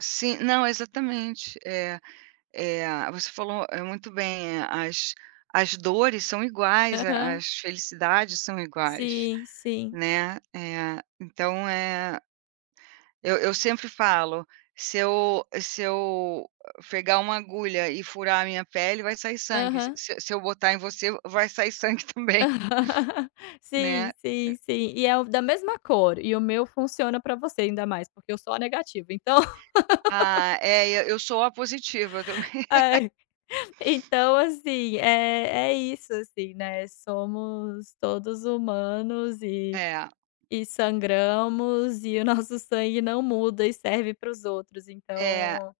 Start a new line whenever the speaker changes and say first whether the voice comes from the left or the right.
right: Sim, não, exatamente. Eh eh, você falou muito bem. Eh, as as dores são iguais. A
left: Aham.
right: as felicidades são iguais,
left: Sim, sim.
right: né. Eh, então, eh, eu eu sempre falo: “Se eu se eu pegar uma agulha e furar a minha pele, vai sair sangue. Se
left: Aham.
right: se se eu botar em você, vai sair sangue também". né.
left: Sim, sim, sim, e é o da mesma cor. E o meu funciona para você ainda mais, porque eu sou O negativo, então
right: A é, eu eu sou O positiva também.
left: Ai, então, assim, eh, é isso, assim, né. Somos todos humanos e
right: É.
left: e sangramos. E o nosso sangue não muda e serve para os outros.
right: É.
left: Então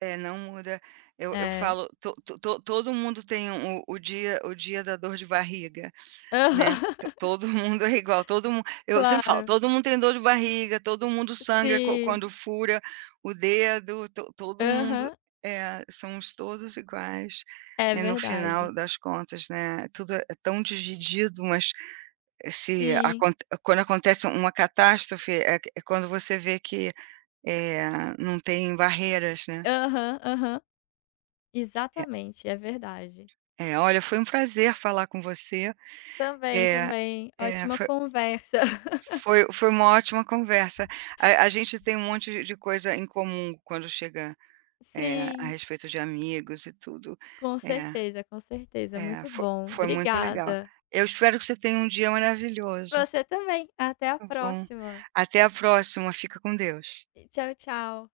right: É, não muda. Eu eu
left: É.
right: falo: "To to to todo mundo tem o o dia o dia da dor de barriga", né.
left: Aham.
right: To todo mundo é igual. Todo mun eu sempre falo:
left: Claro.
right: "Todo mundo tem dor de barriga. Todo mundo sangra quan quando
left: Sim.
right: fura o dedo. To todo mundo"
left: Aham.
right: É, somos todos iguais.
left: É
right: E, no
left: verdade.
right: final das contas, né, tudo é tão dividido. Mas esse
left: Sim.
right: acont quando acontece uma catástrofe, é é quando você vê que, eh, não tem barreiras, né.
left: Aham, aham.
right: É.
left: Exatamente. É verdade.
right: É, olha foi um prazer falar com você.
left: Também,
right: É,
left: também.
right: é,
left: Ótima
right: foi
left: conversa.
right: foi foi uma ótima conversa. A a gente tem um monte de coisa em comum quando chega é, a
left: Sim.
right: respeito de amigos e tudo.
left: Com
right: É,
left: certeza, com certeza.
right: é,
left: Muito
right: foi
left: bom.
right: foi muito legal.
left: Obrigada.
right: Eu espero que você tenha um dia
left: Pra
right: maravilhoso.
left: você também. Até a
right: Está bom.
left: próxima!
right: Até a próxima. Fica com Deus.
left: Tchau, tchau.